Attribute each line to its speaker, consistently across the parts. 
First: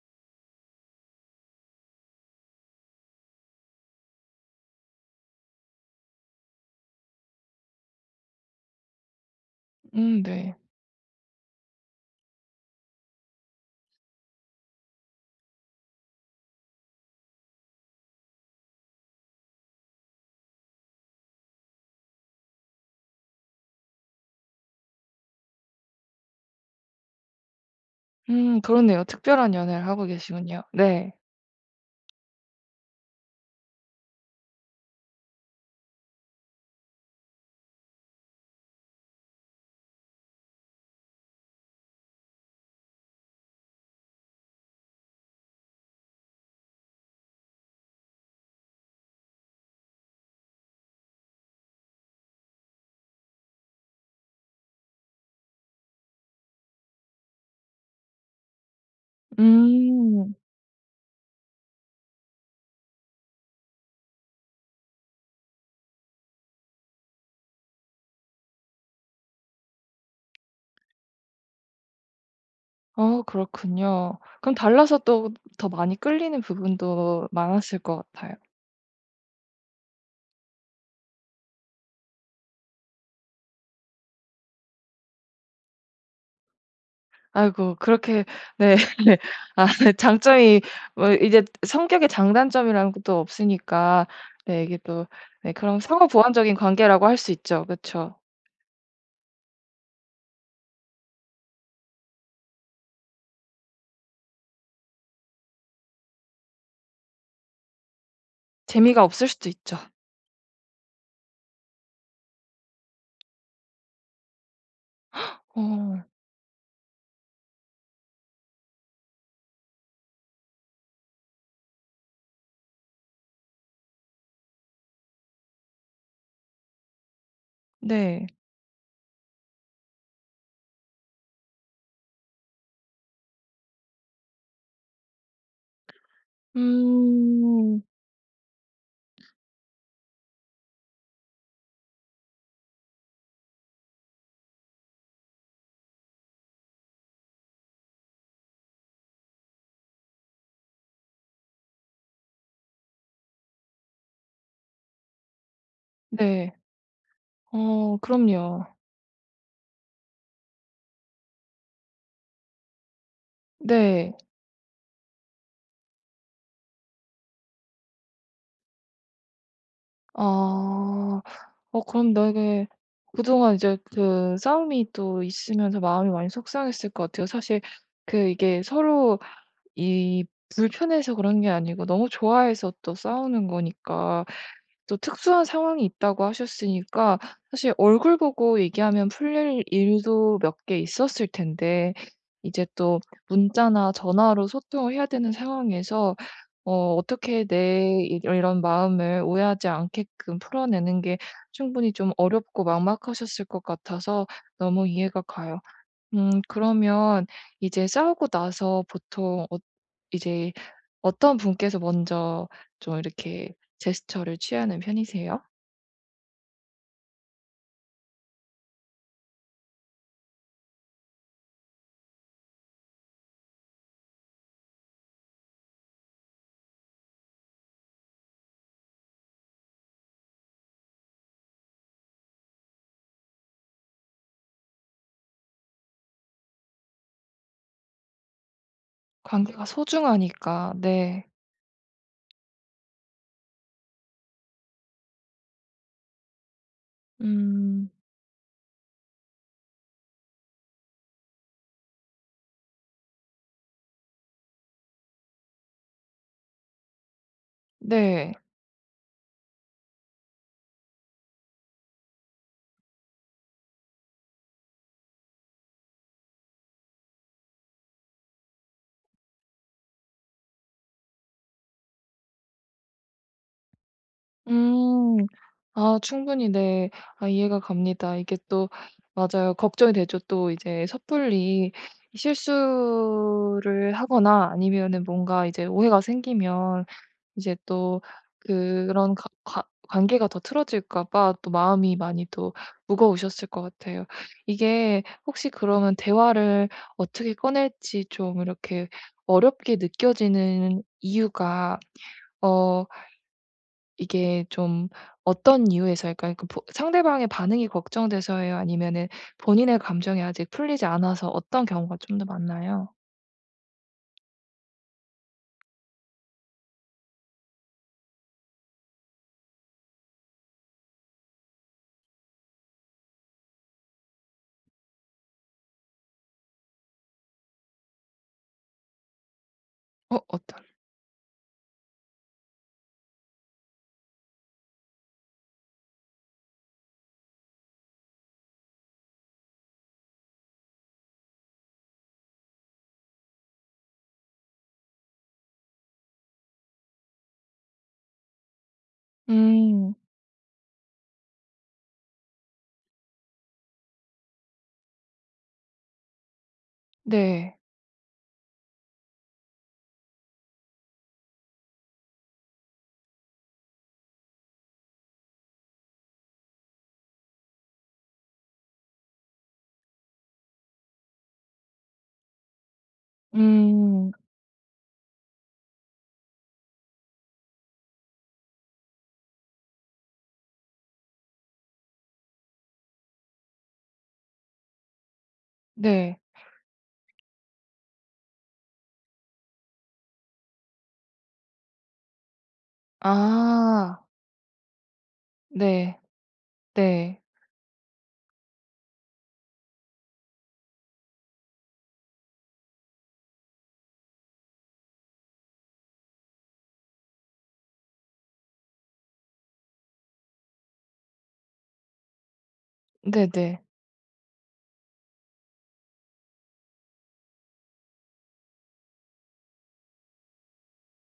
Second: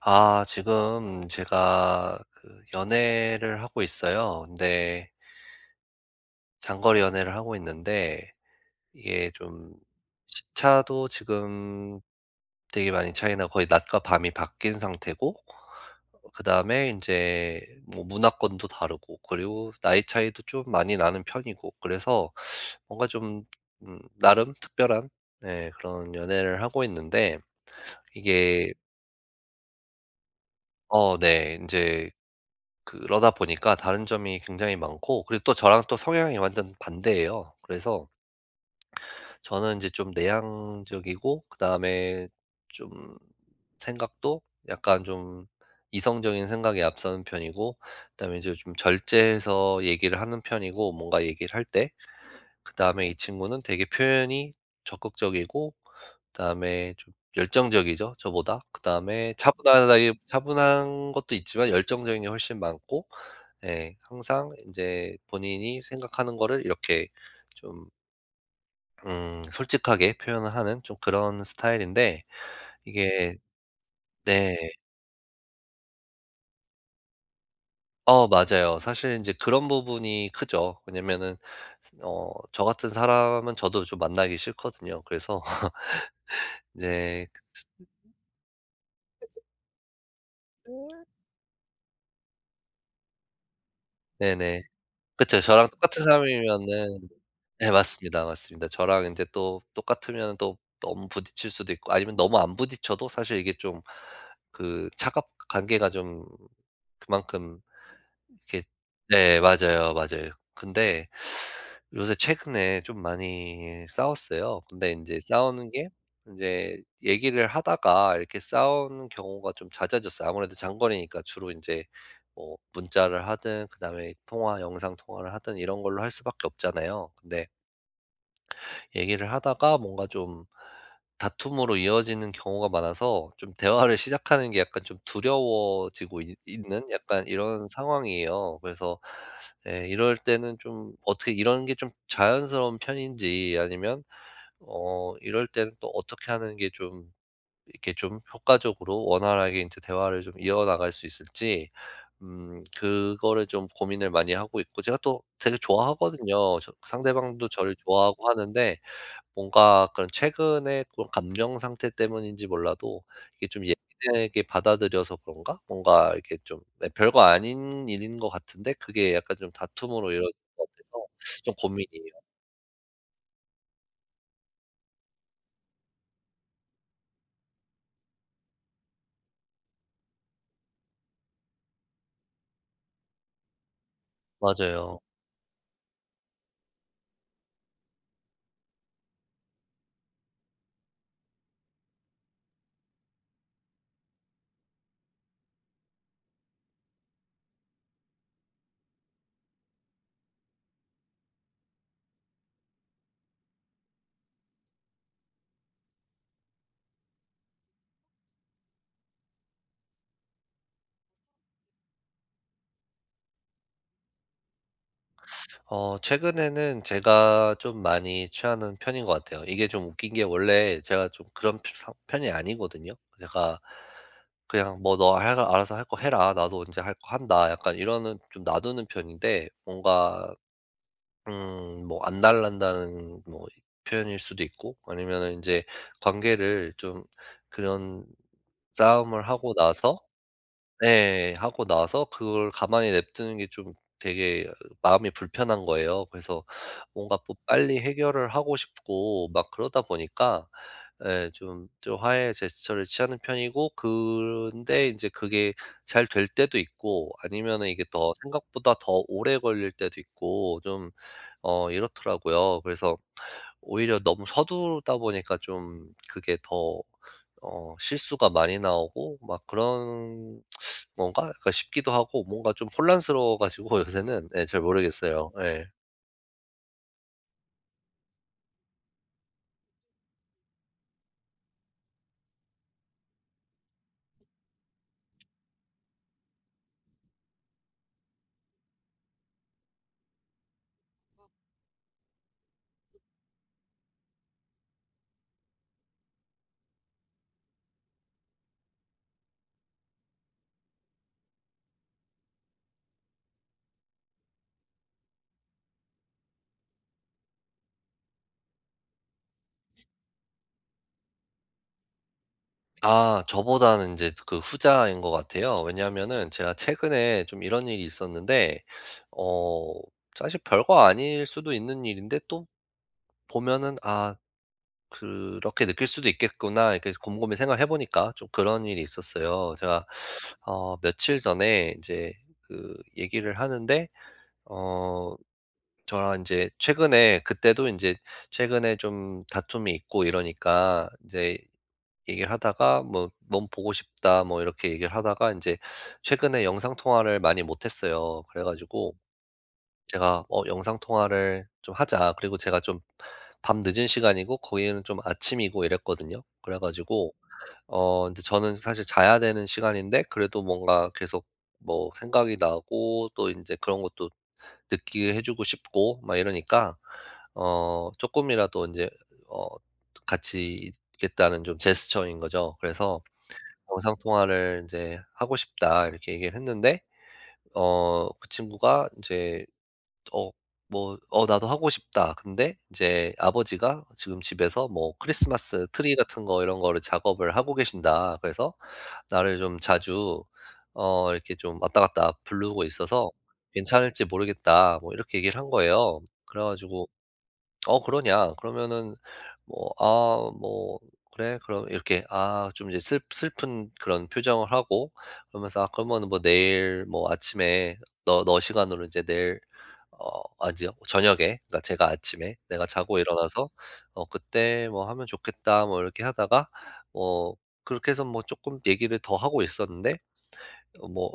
Speaker 1: 아, 지금 제가 그 연애를 하고 있어요. 근데 장거리 연애를 하고 있는데 이게 좀
Speaker 2: 네.
Speaker 1: 시차도 지금 되게 많이 차이나 거의 낮과 밤이 바뀐 상태고, 그다음에 이제 뭐 문화권도 다르고, 그리고 나이 차이도 좀 많이 나는 편이고 그래서 뭔가 좀, 나름 특별한, 네, 그런 연애를 하고 있는데 이게,
Speaker 2: 그렇네요. 특별한 연애를 하고 계시군요. 네.
Speaker 1: 어, 네. 이제 그러다 보니까 다른 점이 굉장히 많고, 그리고 또 저랑 또 성향이 완전 반대예요. 그래서 저는 이제 좀 내향적이고, 그다음에 좀 생각도 약간 좀 이성적인 생각에 앞서는 편이고, 그다음에 이제 좀 절제해서 얘기를 하는 편이고, 뭔가 얘기를 할 때. 그다음에 이 친구는 되게 표현이 적극적이고, 그다음에 좀 열정적이죠 저보다. 그다음에 차분하다기
Speaker 2: 음.
Speaker 1: 차분한 것도 있지만 열정적인 게 훨씬 많고 예. 항상 이제 본인이 생각하는 거를 이렇게 좀, 솔직하게 표현을 하는 좀 그런 스타일인데
Speaker 2: 어
Speaker 1: 이게,
Speaker 2: 그렇군요. 그럼
Speaker 1: 네.
Speaker 2: 달라서 또 더 많이 끌리는 부분도 많았을 것 같아요.
Speaker 1: 맞아요. 사실 이제 그런 부분이 크죠. 왜냐면은, 어 저 같은 사람은 저도 좀 만나기 싫거든요. 그래서 이제,
Speaker 2: 아이고 그렇게 네. 네. 아 장점이 뭐 이제 성격의 장단점이라는 것도 없으니까
Speaker 1: 네네.
Speaker 2: 네 이게 또
Speaker 1: 그쵸.
Speaker 2: 네
Speaker 1: 저랑
Speaker 2: 그럼
Speaker 1: 똑같은
Speaker 2: 상호 보완적인 관계라고
Speaker 1: 사람이면은,
Speaker 2: 할 수 있죠.
Speaker 1: 네
Speaker 2: 그쵸.
Speaker 1: 맞습니다, 맞습니다. 저랑 인제 또 똑같으면 또 너무 부딪힐 수도 있고, 아니면 너무 안 부딪혀도 사실 이게 좀, 그 차갑 관계가 좀 그만큼 이렇게,
Speaker 2: 재미가 없을
Speaker 1: 네
Speaker 2: 수도 있죠.
Speaker 1: 맞아요, 맞아요. 근데 요새 최근에 좀 많이 싸웠어요. 근데 인제 싸우는 게,
Speaker 2: 어
Speaker 1: 인제 얘기를 하다가 이렇게 싸우는 경우가 좀 잦아졌어요. 아무래도 장거리니까 주로 인제 뭐 문자를 하든 그다음에 통화 영상 통화를 하든 이런 걸로 할 수밖에 없잖아요. 근데
Speaker 2: 네.
Speaker 1: 얘기를 하다가 뭔가 좀 다툼으로 이어지는 경우가 많아서 좀 대화를 시작하는 게 약간 좀 두려워지고 있- 는 약간 이런
Speaker 2: 음.
Speaker 1: 상황이에요. 그래서 예, 이럴 때는 좀 어떻게, 이런 게 좀 자연스러운 편인지, 아니면 어 이럴 때는 또 어떻게 하는 게 좀 이렇게 좀 효과적으로 원활하게 이제 대화를 좀 이어나갈 수 있을지, 그거를 좀 고민을 많이 하고 있고, 제가 또 되게
Speaker 2: 네.
Speaker 1: 좋아하거든요. 저- 상대방도 저를
Speaker 2: 어
Speaker 1: 좋아하고
Speaker 2: 그럼요.
Speaker 1: 하는데, 뭔가 그런 최근에 그런 감정 상태 때문인지 몰라도 이게 좀
Speaker 2: 네.
Speaker 1: 예민하게 받아들여서 그런가? 뭔가 이렇게 좀, 네, 별거 아닌 일인 것 같은데 그게 약간 좀 다툼으로 이어진 것 같아서
Speaker 2: 아.
Speaker 1: 좀
Speaker 2: 어 그럼
Speaker 1: 고민이에요.
Speaker 2: 되게 그동안 이제 그 싸움이 또 있으면서 마음이 많이 속상했을 것 같아요. 사실 그 이게 서로 이 불편해서 그런 게 아니고 너무 좋아해서 또 싸우는 거니까 또
Speaker 1: 맞아요.
Speaker 2: 특수한 상황이 있다고 하셨으니까 사실 얼굴 보고 얘기하면 풀릴 일도 몇 개 있었을 텐데 이제 또 문자나 전화로 소통을 해야 되는 상황에서 어 어떻게 내 이 이런 마음을 오해하지 않게끔 풀어내는 게 충분히 좀 어렵고 막막하셨을 것 같아서 너무 이해가 가요. 그러면 이제 싸우고 나서 보통 이제 어떤 분께서 먼저 좀 이렇게 제스처를 취하는 편이세요?
Speaker 1: 어 최근에는 제가 좀 많이 취하는 편인 것 같아요. 이게 좀 웃긴 게 원래 제가 좀 그런 편- 상 편이 아니거든요. 제가 그냥 "뭐 너 알아서 할 거 해라. 나도 언제 할 거 한다." 약간 이러는, 좀 놔두는 편인데, 뭔가 뭐 안 달란다는 뭐 표현일 수도 있고, 아니면은 제 관계를 좀 그런 싸움을 하고
Speaker 2: 관계가
Speaker 1: 나서,
Speaker 2: 소중하니까. 네.
Speaker 1: 네 하고 나서 그걸 가만히 냅두는 게 좀 되게 마음이 불편한 거예요. 그래서 뭔가 뭐 빨리
Speaker 2: 음.
Speaker 1: 해결을 하고 싶고 막 그러다 보니까 예 좀 화해 제스처를 취하는 편이고, 그런데 이제 그게 잘 될 때도 있고, 아니면은 이게 더
Speaker 2: 네.
Speaker 1: 생각보다 더 오래 걸릴 때도 있고 좀, 이렇더라고요. 그래서 오히려 너무 서두르다 보니까 좀 그게 더, 실수가 많이 나오고 막 그런 건가 약간 싶기도 하고, 뭔가 좀 혼란스러워 가지고 요새는 예 잘
Speaker 2: 음.
Speaker 1: 모르겠어요. 예.
Speaker 2: 아 충분히 네. 아 이해가 갑니다. 이게 또 맞아요. 걱정이 되죠. 또 이제 섣불리 실수를 하거나 아니면은 뭔가 이제 오해가 생기면 이제 또 그런 가 관 관계가 더 틀어질까 봐 또 마음이 많이 또 무거우셨을 것 같아요. 이게 혹시 그러면 대화를 어떻게 꺼낼지 좀 이렇게 어렵게 느껴지는 이유가 어 이게 좀 어떤 이유에서일까요? 그 보 상대방의 반응이 걱정돼서예요? 아니면은 본인의 감정이 아직 풀리지 않아서 어떤 경우가 좀 더 많나요?
Speaker 1: 아 저보다는 이제 그 후자인 것 같아요. 왜냐하면은 제가 최근에 좀 이런 일이 있었는데, 어 사실 별거 아닐 수도 있는 일인데 또 보면은 '아 그렇게 느낄 수도 있겠구나.' 이렇게 곰곰이 생각해 보니까 좀 그런 일이 있었어요. 제가
Speaker 2: 어 어떤
Speaker 1: 어 며칠 전에 이제 그 얘기를 하는데, 어 저랑 이제 최근에 그때도 이제 최근에 좀 다툼이 있고 이러니까 이제 얘기를 하다가 뭐 "넌 보고 싶다." 뭐 이렇게 얘기를 하다가 이제 최근에 영상 통화를 많이 못 했어요. 그래 가지고
Speaker 2: 음.
Speaker 1: 제가 어 "영상 통화를 좀 하자." 그리고 제가 좀 밤늦은 시간이고 거기는 좀 아침이고 이랬거든요. 그래 가지고
Speaker 2: 네.
Speaker 1: 어 근데 저는 사실 자야 되는 시간인데 그래도 뭔가 계속 뭐 생각이 나고 또 이제 그런 것도 느끼게 해 주고 싶고 막 이러니까 어 조금이라도 이제 어 같이 있겠다는 좀 제스처인 거죠. 그래서 "영상
Speaker 2: 음.
Speaker 1: 통화를 이제 하고 싶다." 이렇게 얘기를 했는데, 어 그 친구가 이제 어 뭐 "어 나도 하고 싶다. 근데 이제 아버지가 지금 집에서 뭐 크리스마스 트리
Speaker 2: 네.
Speaker 1: 같은 거 이런 거를 작업을 하고 계신다. 그래서 나를 좀 자주 이렇게 좀 왔다 갔다 부르고 있어서
Speaker 2: 아.
Speaker 1: 괜찮을지 모르겠다." 뭐 이렇게 얘기를 한
Speaker 2: 네.
Speaker 1: 거예요. 그래 가지고
Speaker 2: 네.
Speaker 1: "어 그러냐?" 그러면은 뭐 "아 뭐 그래." 그럼 이렇게 아 좀 이제 슬 슬픈 그런 표정을 하고 그러면서 "아 그러면은 뭐 내일 뭐 아침에 너 시간으로 이제 내일 어 아니요. 저녁에, 그러니까 제가 아침에 내가 자고 일어나서
Speaker 2: 네네.
Speaker 1: 어 그때 뭐 하면 좋겠다." 뭐 이렇게 하다가 뭐 그렇게 해서 뭐 조금 얘기를 더 하고 있었는데 어 뭐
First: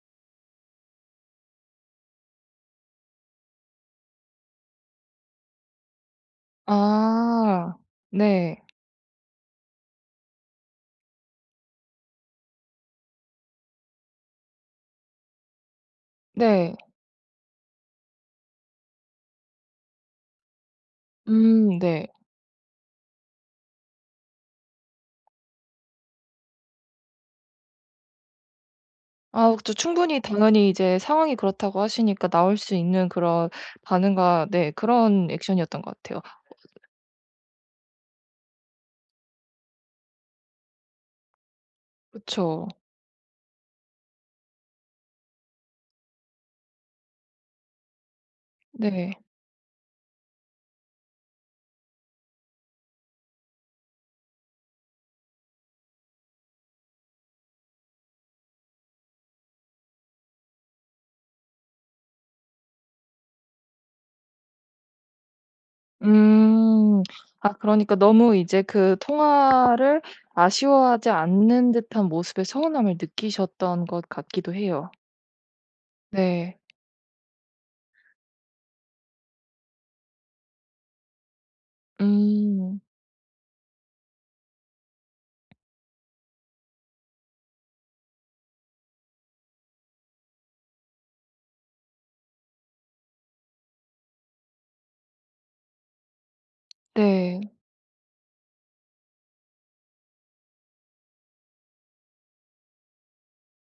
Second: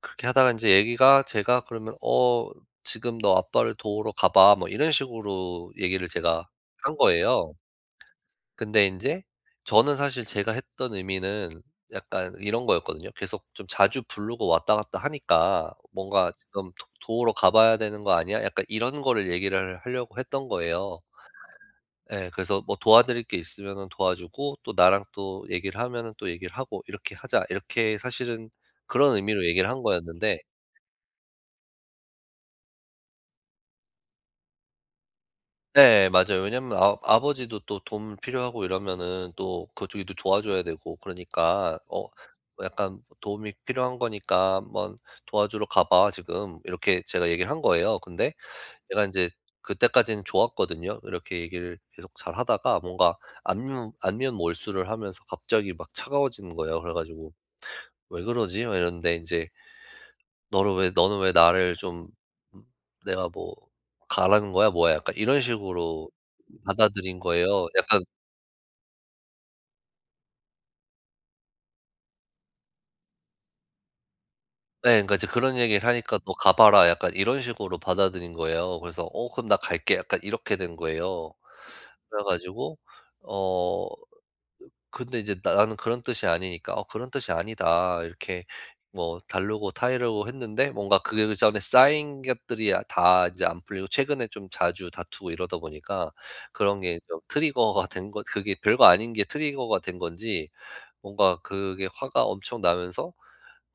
Speaker 1: 그렇게 하다가 이제 얘기가 제가 그러면 "어 지금 너 아빠를 도우러 가 봐." 뭐 이런 식으로 얘기를 제가 한 거예요.
Speaker 2: 아. 네.
Speaker 1: 근데 인제 저는 사실 제가 했던 의미는 약간 이런 거였거든요. 계속 좀 자주 부르고 왔다 갔다 하니까 '뭔가 지금
Speaker 2: 네.
Speaker 1: 도 도우러 가 봐야 되는 거 아니야?' 약간 이런 거를 얘기를 하려고 했던 거예요.
Speaker 2: 네.
Speaker 1: 예. 그래서 뭐 "도와드릴 게 있으면은 도와주고 또 나랑 또 얘기를 하면은 또 얘기를 하고 이렇게 하자." 이렇게 사실은 그런 의미로
Speaker 2: 아
Speaker 1: 얘기를
Speaker 2: 그
Speaker 1: 한
Speaker 2: 충분히
Speaker 1: 거였는데,
Speaker 2: 당연히 이제 상황이 그렇다고 하시니까 나올 수 있는 그런 반응과 네 그런 액션이었던 것
Speaker 1: 네
Speaker 2: 같아요.
Speaker 1: 맞아요. 왜냐면 아 아버지도 또 돈 필요하고 이러면은 또 그쪽이 또 도와줘야 되고, 그러니까 어
Speaker 2: 그쵸.
Speaker 1: 약간 "도움이 필요한 거니까 한번 도와주러 가봐 지금." 이렇게 제가 얘기를 한 거예요. 근데 얘가 이
Speaker 2: 네.
Speaker 1: 제 그때까지는 좋았거든요. 이렇게 얘기를 계속 잘하다가 뭔가 안면 몰수를 하면서 갑자기 막 차가워지는 거예요. 그래 가지고 '왜 그러지?' 막 이러는데 이제 너를 왜 너는 왜 나를 좀, 음 내가 뭐 가라는 거야 뭐야 약간 이런 식으로
Speaker 2: 음.
Speaker 1: 받아들인
Speaker 2: 아
Speaker 1: 거예요.
Speaker 2: 그러니까
Speaker 1: 약간.
Speaker 2: 너무 이제 그 통화를 아쉬워하지 않는 듯한 모습의 서운함을 느끼셨던 것 같기도
Speaker 1: 예
Speaker 2: 해요.
Speaker 1: 그러니까 이제 그런 얘기를 하니까 "너 가
Speaker 2: 네.
Speaker 1: 봐라." 약간 이런 식으로 받아들인 거예요. 그래서 "어 그럼 나 갈게." 약간 이렇게 된 거예요. 그래 가지고
Speaker 2: 음.
Speaker 1: 어 근데 이제 나 나는 그런 뜻이 아니니까 '어 그런 뜻이 아니다.' 이렇게 뭐 다르고 타이르고 했는데, 뭔가 그게 그 전에 쌓인 것들이 아 다 이제 안 풀리고 최근에 좀 자주 다투고 이러다 보니까 그런 게 좀
Speaker 2: 네.
Speaker 1: 트리거가 된 것, 그게 별거 아닌 게 트리거가 된 건지, 뭔가 그게 화가 엄청 나면서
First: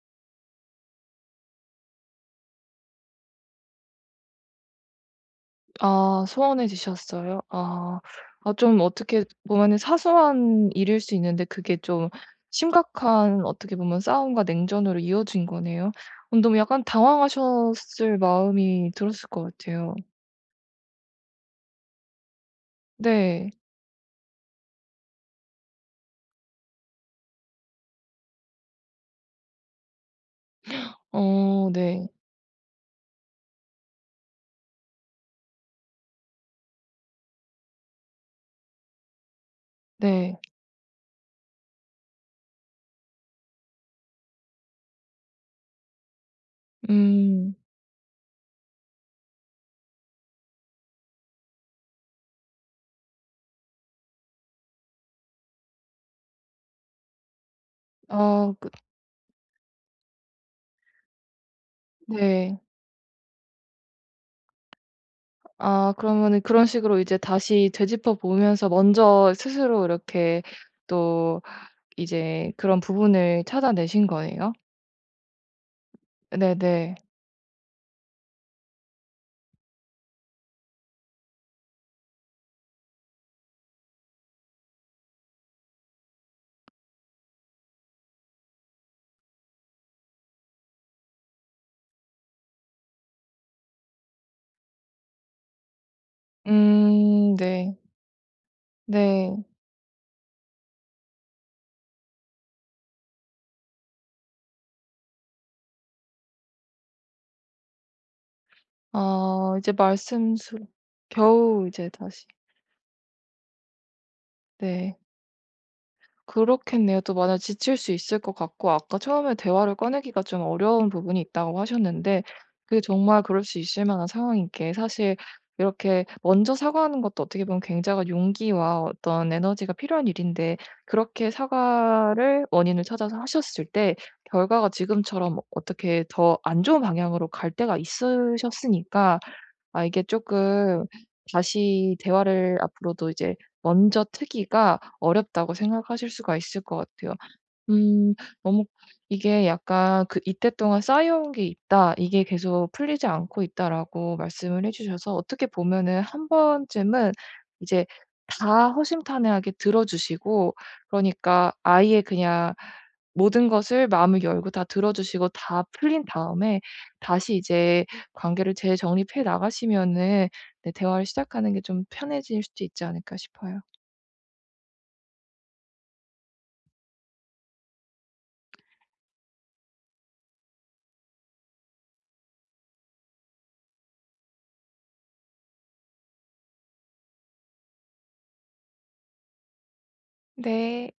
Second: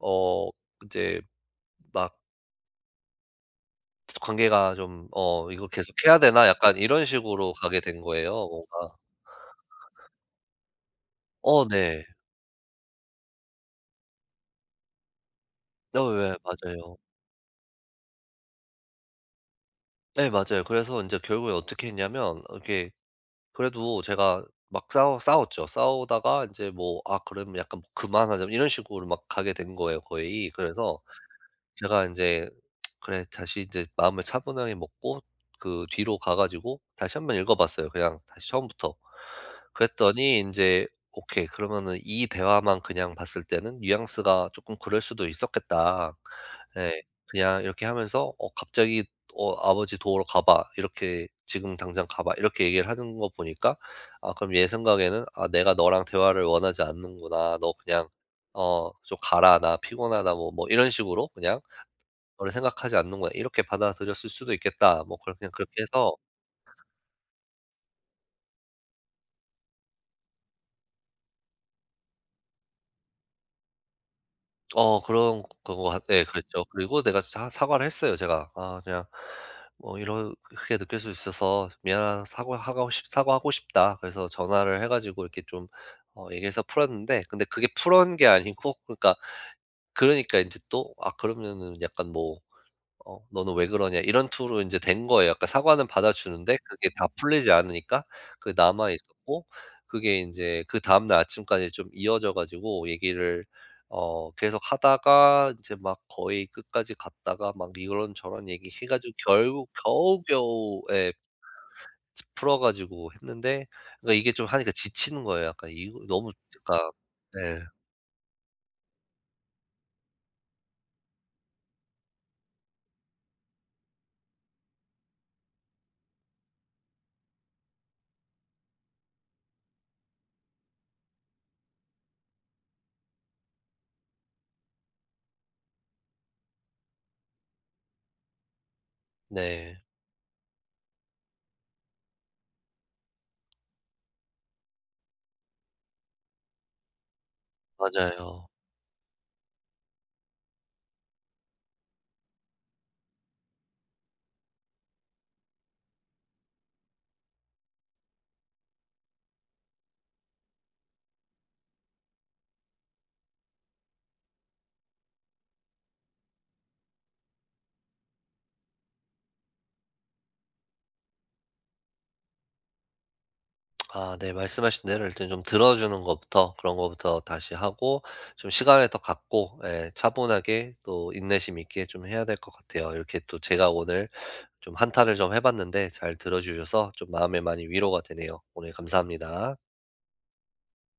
Speaker 1: 어 이제 막 관계가 좀 '어 이거 계속 해야
Speaker 2: 아
Speaker 1: 되나?' 약간 이런
Speaker 2: 소원해지셨어요?
Speaker 1: 식으로 가게 된
Speaker 2: 아.
Speaker 1: 거예요
Speaker 2: 아 좀
Speaker 1: 뭔가.
Speaker 2: 어떻게 보면은 사소한 일일 수 있는데
Speaker 1: 어
Speaker 2: 그게
Speaker 1: 네.
Speaker 2: 좀 심각한 어떻게 보면 싸움과 냉전으로 이어진 거네요.
Speaker 1: 어
Speaker 2: 어
Speaker 1: 왜
Speaker 2: 너무 약간
Speaker 1: 맞아요.
Speaker 2: 당황하셨을 마음이 들었을 것 같아요.
Speaker 1: 네 맞아요. 그래서 이제 결국에 어떻게 했냐면 어 이렇게
Speaker 2: 네.
Speaker 1: 그래도 제가 막 싸워 싸웠죠. 싸우다가 이제 뭐 '아 그러면 약간 뭐 그만하자.' 이런 식으로 막 가게 된 거예요 거의. 그래서
Speaker 2: 어
Speaker 1: 제가
Speaker 2: 네.
Speaker 1: 이제 그래 다시 이제 마음을 차분하게 먹고 그 뒤로 가 가지고 다시 한 번 읽어 봤어요 그냥 다시 처음부터. 그랬더니
Speaker 2: 네.
Speaker 1: 이제 '오케이. 그러면은 이 대화만 그냥 봤을 때는 뉘앙스가 조금 그럴 수도 있었겠다.' 예.
Speaker 2: 음.
Speaker 1: 그냥 이렇게 하면서 어 갑자기 "어 아버지 도우러 가 봐." 이렇게 "지금 당장 가 봐." 이렇게 얘기를 하는 거 보니까 아 그럼 얘 생각에는 '아 내가 너랑 대화를 원하지 않는구나. 너 그냥
Speaker 2: 어 그
Speaker 1: 좀 가라. 나 피곤하다.' 뭐 뭐 이런 식으로 그냥 너를
Speaker 2: 네.
Speaker 1: 생각하지 않는 거야. 이렇게 받아들였을 수도 있겠다. 뭐 그렇 그냥 그렇게
Speaker 2: 아
Speaker 1: 해서
Speaker 2: 그러면은 그런 식으로 이제 다시 되짚어 보면서 먼저 스스로 이렇게 또 이제 그런 부분을 찾아내신 거네요?
Speaker 1: 어 그런 그거것같 예 그랬죠.
Speaker 2: 네네.
Speaker 1: 그리고 내가 사 사과를 했어요 제가. "아 그냥 뭐 이렇게 느낄 수 있어서 미안하 사과하고 싶다." 그래서 전화를 해 가지고 이렇게 좀 얘기해서 풀었는데, 근데 그게 풀은 게 아니고, 그러니까 인제 또 아 그러면은 약간 뭐 "너는 왜 그러냐." 이런 투로 이제 된 거예요. 약간 까 사과는 받아주는데 그게 다 풀리지
Speaker 2: 네.
Speaker 1: 않으니까 그게 남아 있었고,
Speaker 2: 네.
Speaker 1: 그게 이제 그다음 날 아침까지 좀 이어져 가지고 얘기를 계속 하다가 이제 막 거의 끝까지 갔다가 막 이런저런 얘기해 가지고
Speaker 2: 아
Speaker 1: 결국
Speaker 2: 이제 말씀 수
Speaker 1: 겨우겨우 에
Speaker 2: 겨우 이제 다시
Speaker 1: 풀어 가지고 했는데, 그러니까 이게 좀 하니까
Speaker 2: 네.
Speaker 1: 지치는 거예요. 약간 이거 너무 그러니까.
Speaker 2: 그렇겠네요. 또 만약
Speaker 1: 네.
Speaker 2: 지칠 수 있을 것 같고 아까 처음에 대화를 꺼내기가 좀 어려운 부분이 있다고 하셨는데 그게 정말 그럴 수 있을 만한 상황인 게 사실 이렇게 먼저 사과하는 것도 어떻게 보면 굉장한 용기와 어떤 에너지가 필요한 일인데 그렇게 사과를 원인을 찾아서 하셨을 때 결과가 지금처럼 어떻게 더 안 좋은 방향으로 갈 때가 있으셨으니까
Speaker 1: 네.
Speaker 2: 아 이게 조금 다시 대화를 앞으로도 이제 먼저 트기가 어렵다고 생각하실 수가 있을 것 같아요. 음.
Speaker 1: 맞아요.
Speaker 2: 너무 이게 약간 그 "이때 동안 쌓여온 게 있다. 이게 계속 풀리지 않고 있다."라고 말씀을 해 주셔서 어떻게 보면은 한 번쯤은 이제 다 허심탄회하게 들어 주시고 그러니까 아예 그냥 모든 것을 마음을 열고 다 들어 주시고 다 풀린 다음에 다시 이제 관계를 재정립해 나가시면은 네 대화를 시작하는 게 좀 편해질 수도 있지 않을까 싶어요.
Speaker 1: 아 네. 말씀하신 대로 일단 좀 들어주는 것부터 그런 것부터 다시 하고 좀 시간을 더 갖고 예 차분하게 또 인내심 있게 좀 해야 될 것 같아요. 이렇게 또 제가 오늘 좀 한탄을 좀 해 봤는데 잘 들어 주셔서 좀 마음에 많이 위로가 되네요. 오늘 감사합니다.
Speaker 2: 네.